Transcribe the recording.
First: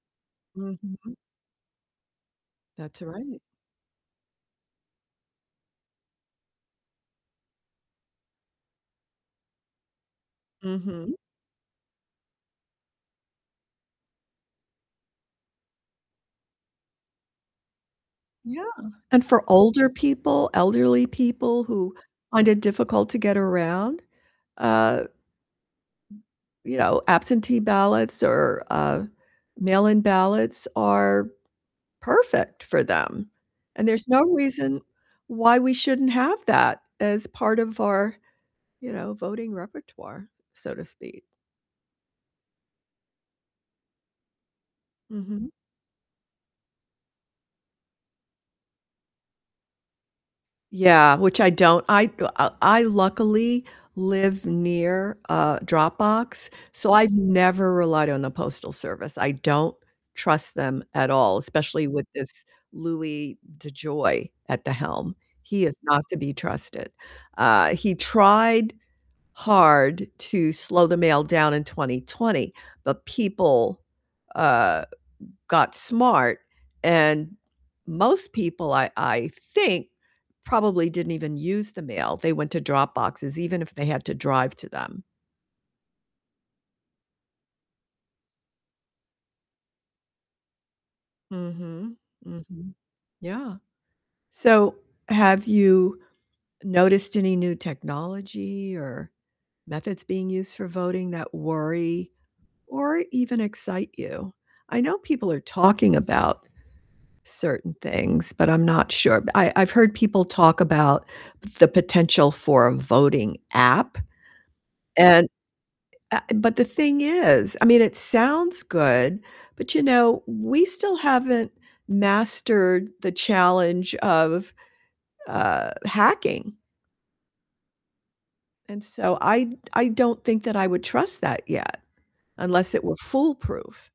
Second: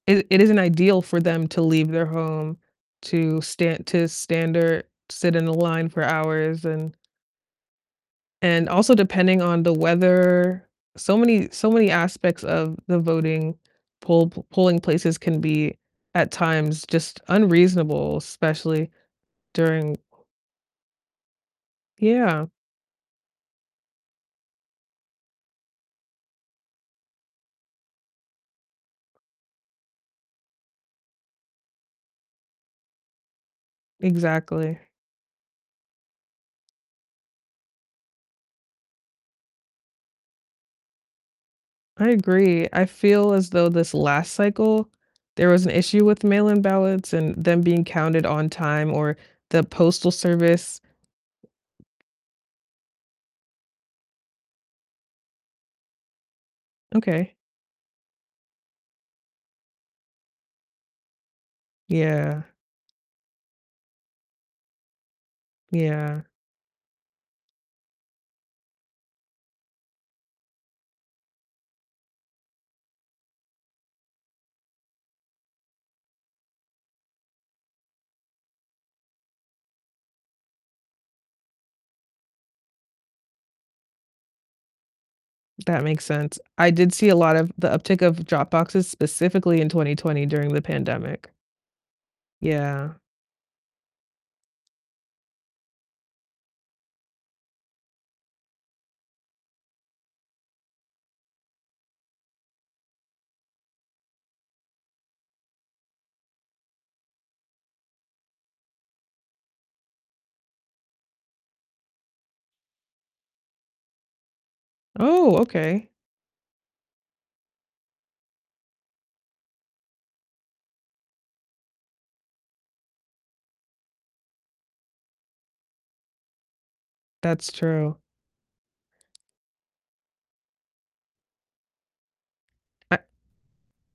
It it isn't ideal Mhm. for them to leave their home That's right. to stan to stand or sit in a line for hours and and also depending on the weather. Mhm. So many so many aspects of the voting pol polling places can be, at times, just unreasonable, Yeah, especially and for older during people, elderly people who find Yeah. it difficult to get around, uh, you know, absentee ballots or, uh, mail-in ballots are perfect for them, and there's no Exactly. reason why we shouldn't have that as part of our, you know, voting repertoire, so to speak. I agree. I feel as though this last cycle there Mhm. was an issue with mail-in ballots and them being counted on time or the postal service Yeah, which I don't I, uh, I luckily live near a drop box, so I've Okay. never relied on the postal service. I don't trust them at all, especially with Yeah. this Louis DeJoy at the helm. He is not to Yeah. be trusted. Uh, he tried hard to slow the mail down in 2020, but people, uh, got smart, and most people I I think probably didn't even use the mail. They went to drop boxes even if they had to drive to them. That makes sense. I did see a lot of the uptick of drop boxes specifically in 2020 during the pandemic. Mhm. Mhm. Yeah. Yeah. So, have you noticed any new technology or methods being used for voting that worry or even excite you? I know people are talking about certain things, but I'm not sure. But I I've heard people talk about the potential for a voting app, and, Oh, okay. uh, but the thing is, I mean, it sounds good, but, you know, we still haven't mastered the challenge of, uh, hacking That's true. and so I I don't think that I would trust that yet, unless it were I foolproof.